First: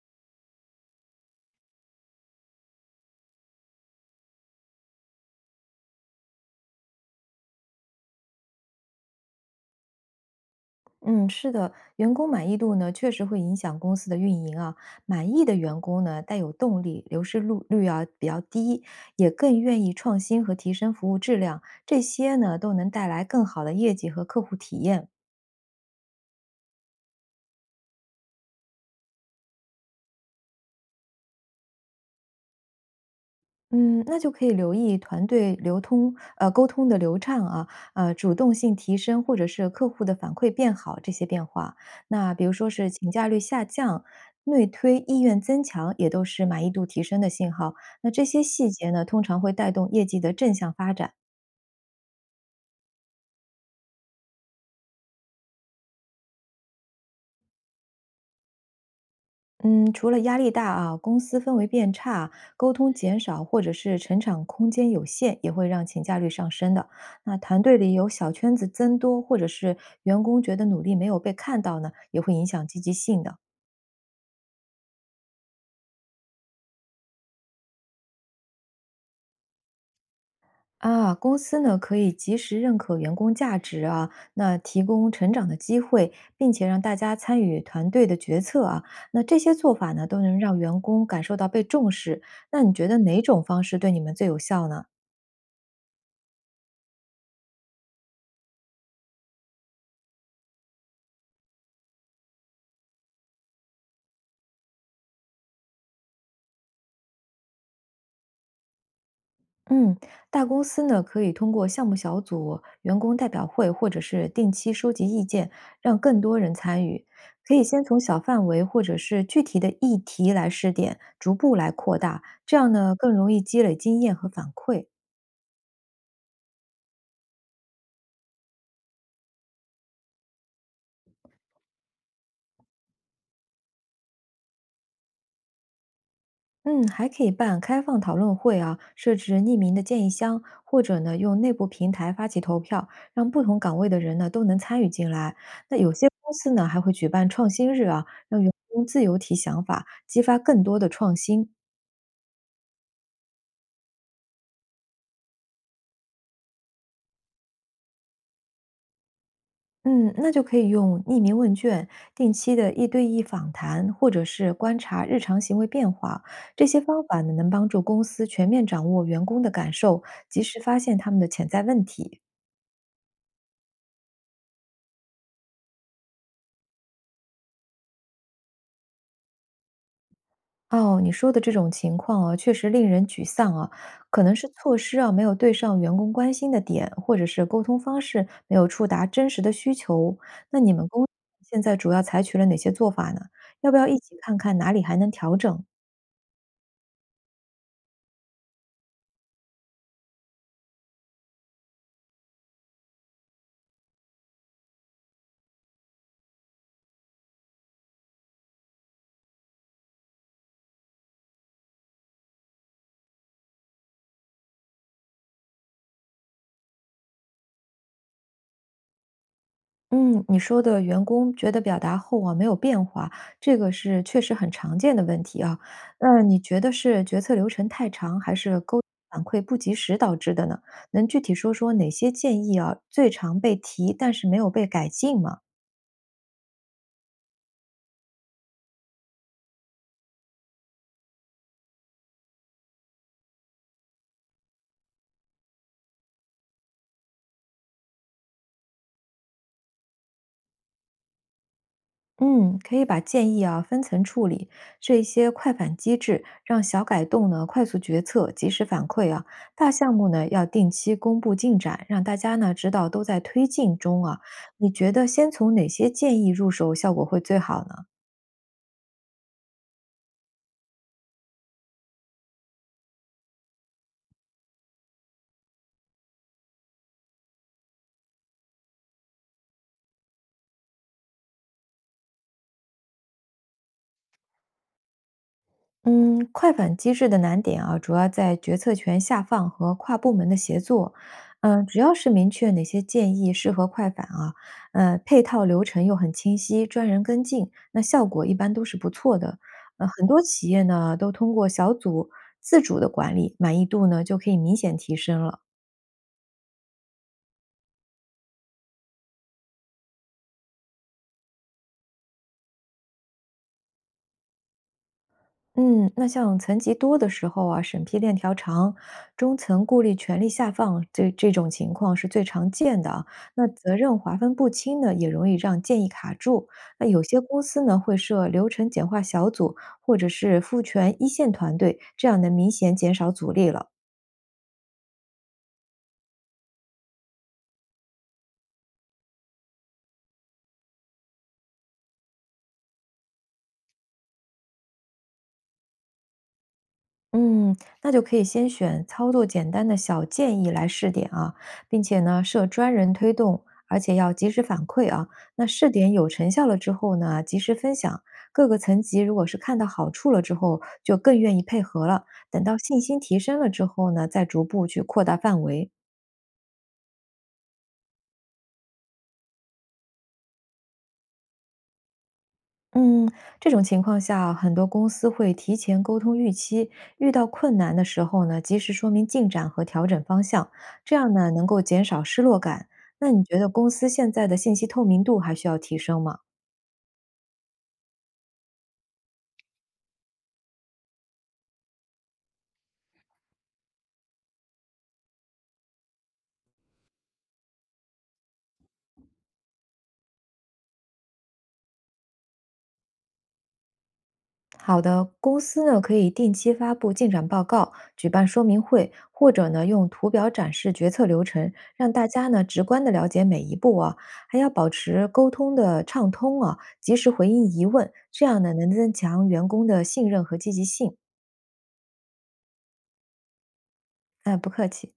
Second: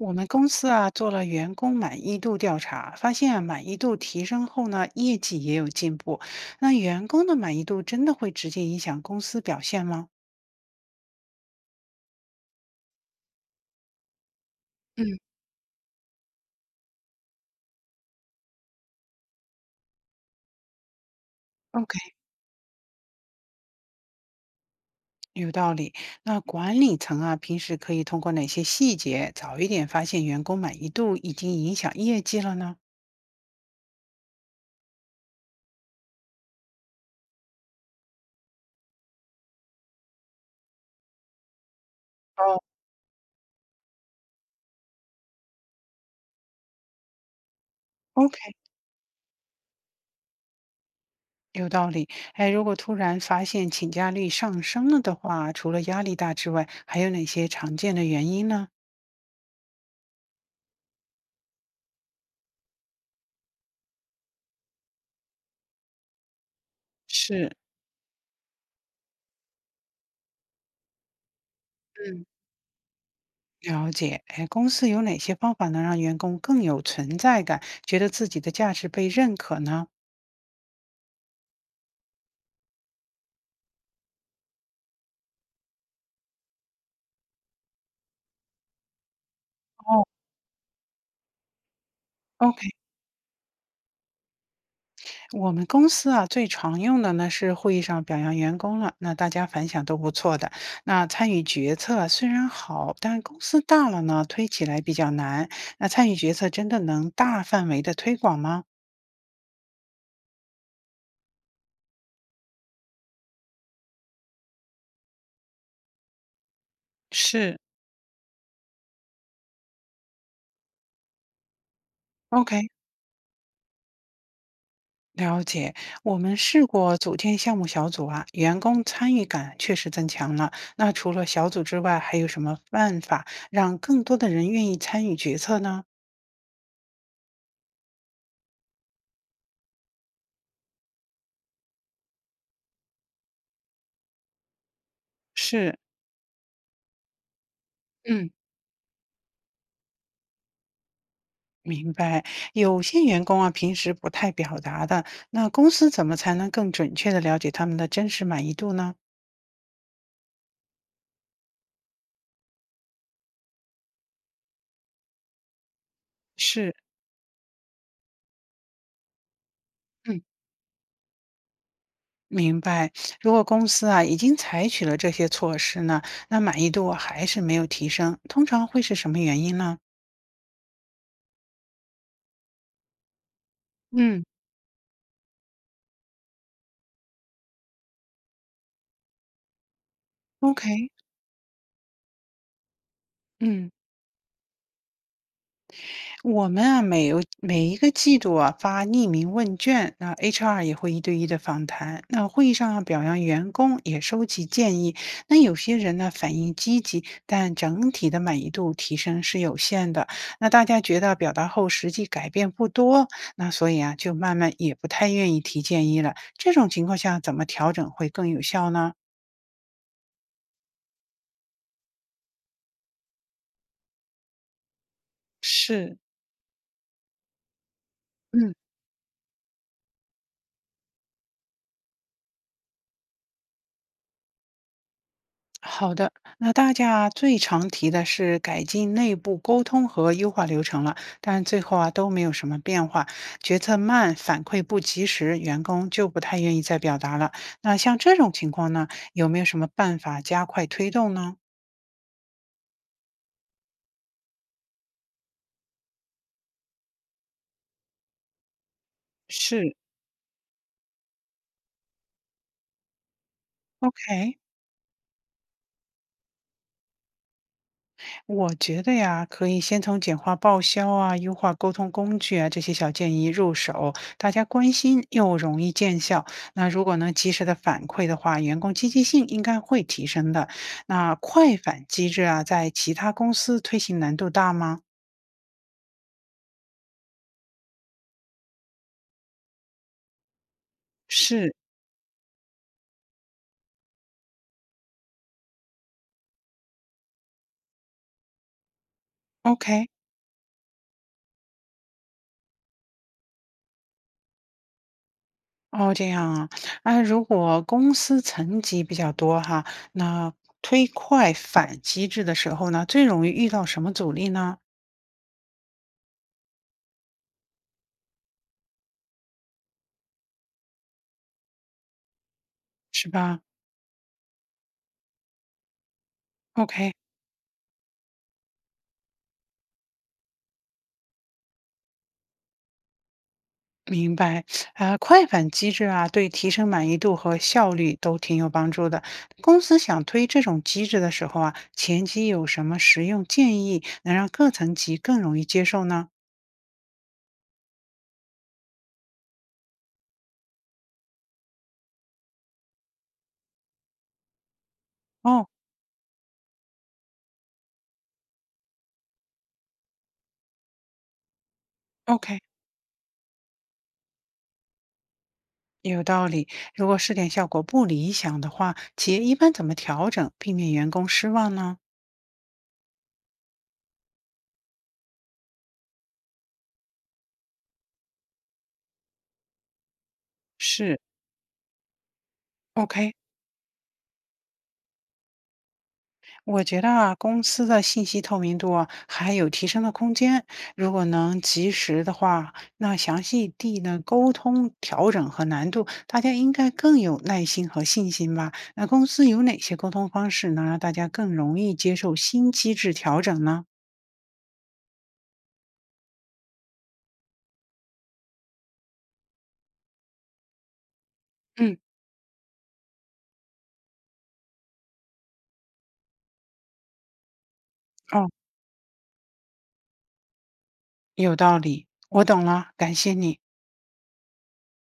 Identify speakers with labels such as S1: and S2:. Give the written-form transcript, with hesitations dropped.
S1: 我们公司啊做了员工满意度调查，发现啊满意度提升后呢，业绩也有进步。那员工的满意度真的会直接影响公司表现吗？
S2: 嗯，是的，员工满意度呢，确实会影响公司的运营啊。
S1: 嗯，
S2: 满意的员工呢，带有动力，流失率啊比较低，也更愿意创新和提升服务质量，
S1: ？OK，
S2: 这些呢都能带来更好的业绩和客户体验。
S1: 有道理。那管理层啊，平时可以通过哪些细节早一点发现员工满意度已经影响业绩了呢？
S2: 嗯，那就可以留意团队沟通的流畅啊，主动性提升，或者是客户的反馈变好这些变化。那比如
S1: 哦，
S2: 说是请假率下降、内推意愿增强，也都是满意度提升的信号。那这
S1: ？OK，
S2: 些细节呢，通常会带动业绩的正向发展。
S1: 有道理。哎，如果突然发现请假率上升了的话，除了压力大之外，还有哪些常见的原因呢？
S2: 嗯，除了压力大啊，公司氛围变差，沟通减少，或者是成长空间有限，也会让请假率上升的。那
S1: 是。
S2: 团队里有小圈子增多，或者是员工觉得努力没有被看到呢，也
S1: 嗯。
S2: 会影响积极性的。
S1: 了解，哎，公司有哪些方法能让员工更有存在感，觉得自己的价值被认可呢？
S2: 啊，公司呢可以及时认可员工价值啊，那提供成长的机会，并且让大家参与团队的决策啊，那这些做法
S1: 哦，
S2: 呢都能让员工感受到被重视。那
S1: OK，
S2: 你觉得哪种方式对你们最有效呢？
S1: 我们公司啊最常用的呢是会议上表扬员工了，那大家反响都不错的。那参与决策啊虽然好，但公司大了呢，推起来比较难。那参与决策真的能大范围的推广吗？
S2: 嗯，大公司呢可以通过项目小组、员工代表会，或者是定期收集意见，让更多人参与。可
S1: 是，
S2: 以先从小范围或者是具体的议题来试点，逐步来扩大，这
S1: ？OK，
S2: 样呢更容易积累经验和反馈。
S1: 了解，我们试过组建项目小组啊，员工参与感确实增强了。那除了小组之外，还有什么办法让更多的人愿意参与决策呢？
S2: 嗯，还可以办开放讨论会啊，设置匿名的建议箱，或者呢用内部平台发起投票，让不同岗位的人呢都能参与进来。
S1: 是，
S2: 那有些公司呢还会举办创新日啊，
S1: 嗯，
S2: 让员工自由提想法，激发更多的创新。
S1: 明白。有些员工啊，平时不太表达的，那公司怎么才能更准确的了解他们的真实满意度呢？
S2: 嗯，那就可以用匿名问卷、定期的一对一访谈，或者是观察日常行为变化。这
S1: 是，
S2: 些方法呢，能帮助公司全面掌握员工的感受，
S1: 嗯，
S2: 及时发现他们的潜在问题。
S1: 明白。如果公司啊已经采取了这些措施呢，那满意度啊还是没有提升，通常会是什么原因呢？
S2: 哦，你说的这种情况啊，确实令人沮丧啊。
S1: 嗯
S2: 可能是措施啊没有对上员工关心的点，或者是沟通方式没有触达真实的需求。那你们
S1: ，OK。
S2: 公司现在主要采取了哪些做法呢？
S1: 嗯，
S2: 要不要一起看看哪里还能调整啊？
S1: 我们啊，每一个季度啊发匿名问卷，那 HR 也会一对一的访谈。那会议上啊表扬员工，也收集建议。那有些人呢反应积极，但整体的满意度提升是有限的。那大家觉得表达后实际改变不多，那所以啊就慢慢也不太愿意提建议了。这种情况下怎么调整会更有效呢？
S2: 嗯，你说的员工觉得表达后啊没有变化，这个是确实很常见的问题啊。
S1: 是，
S2: 那你觉得是决策流程太长，还
S1: 嗯。
S2: 是沟通反馈不及时导致的呢？能具体说说哪些建议啊最常被提，但是没有被改进吗？
S1: 好的，那大家最常提的是改进内部沟通和优化流程了，但最后啊都没有什么变化，决策慢，反馈不及时，员工就不太愿意再表达了。那像这种情况呢，有没有什么办法加快推动呢？
S2: 嗯，可以把建议啊分层处理，这一些快反机制，让小改动呢快速决策、及时反馈啊。大
S1: 是，
S2: 项目呢要定期公布进展，让大家呢知道都在推进中啊。
S1: OK，
S2: 你觉得先从哪些建议入手效果会最好呢？
S1: 我觉得呀，可以先从简化报销啊、优化沟通工具啊这些小建议入手，大家关心又容易见效。那如果能及时的反馈的话，员工积极性应该会提升的。那快反机制啊，在其他公司推行难度大吗？
S2: 嗯，快反机制的难点啊，主要在决策权下放和跨部门的协作。
S1: 是
S2: 嗯，只要是明确哪些建议适合快反啊，配套流程又很清晰，专人跟进，那效果一般都是不错的。
S1: ，OK。
S2: 很多企业呢都通过小组自主的管理，满意度呢就可以明显提升了。
S1: 哦，这样啊，啊，如果公司层级比较多哈，那推快反机制的时候呢，最容易遇到什么阻力呢？
S2: 嗯，那像层级多的时候啊，审批链条长，中层顾虑权力下放，这种情况是最常见的啊。
S1: 是吧
S2: 那责任划分不清呢，也容易让建议卡住。那
S1: ？OK。
S2: 有些公司呢，会设流程简化小组，或者是赋权一线团队，这样能明显减少阻力了。
S1: 明白，啊，快反机制啊，对提升满意度和效率都挺有帮助的。公司想推这种机制的时候啊，前期有什么实用建议能让各层级更容易接受呢？
S2: 嗯，那就可以先选操作简单的小建议来试点啊，并且呢设专人推动，而且要及时反馈啊。那
S1: 哦
S2: 试点有成效了之后呢，及时分享，各个层级如果是看到好处了之后，就更愿意配合了。
S1: ，OK，
S2: 等到信心提升了之后呢，再逐步去扩大范围。
S1: 有道理。如果试点效果不理想的话，企业一般怎么调整，避免员工失望呢？
S2: 嗯，这种情况下，很多公司会提前沟通预期，遇到困难的时候呢，及时说明进展和调整方向，这
S1: 是
S2: 样呢，能够减少失落感。那
S1: ，OK。
S2: 你觉得公司现在的信息透明度还需要提升吗？
S1: 我觉得啊，公司的信息透明度啊，还有提升的空间。如果能及时的话，那详细地呢沟通调整和难度，大家应该更有耐心和信心吧？那公司有哪些沟通方式能让大家更容易接受新机制调整呢？
S2: 好的，公司呢可以定期发布进展报告，举办说明会，或者呢用图表展示决策流程，
S1: 嗯，
S2: 让大家呢直观的了解每一步啊，还要保持沟通的畅通啊，及时回应疑问，这
S1: 哦，
S2: 样呢能增强员工的信任和积极性。
S1: 有道理，我懂了，感谢你。
S2: 哎，不客气。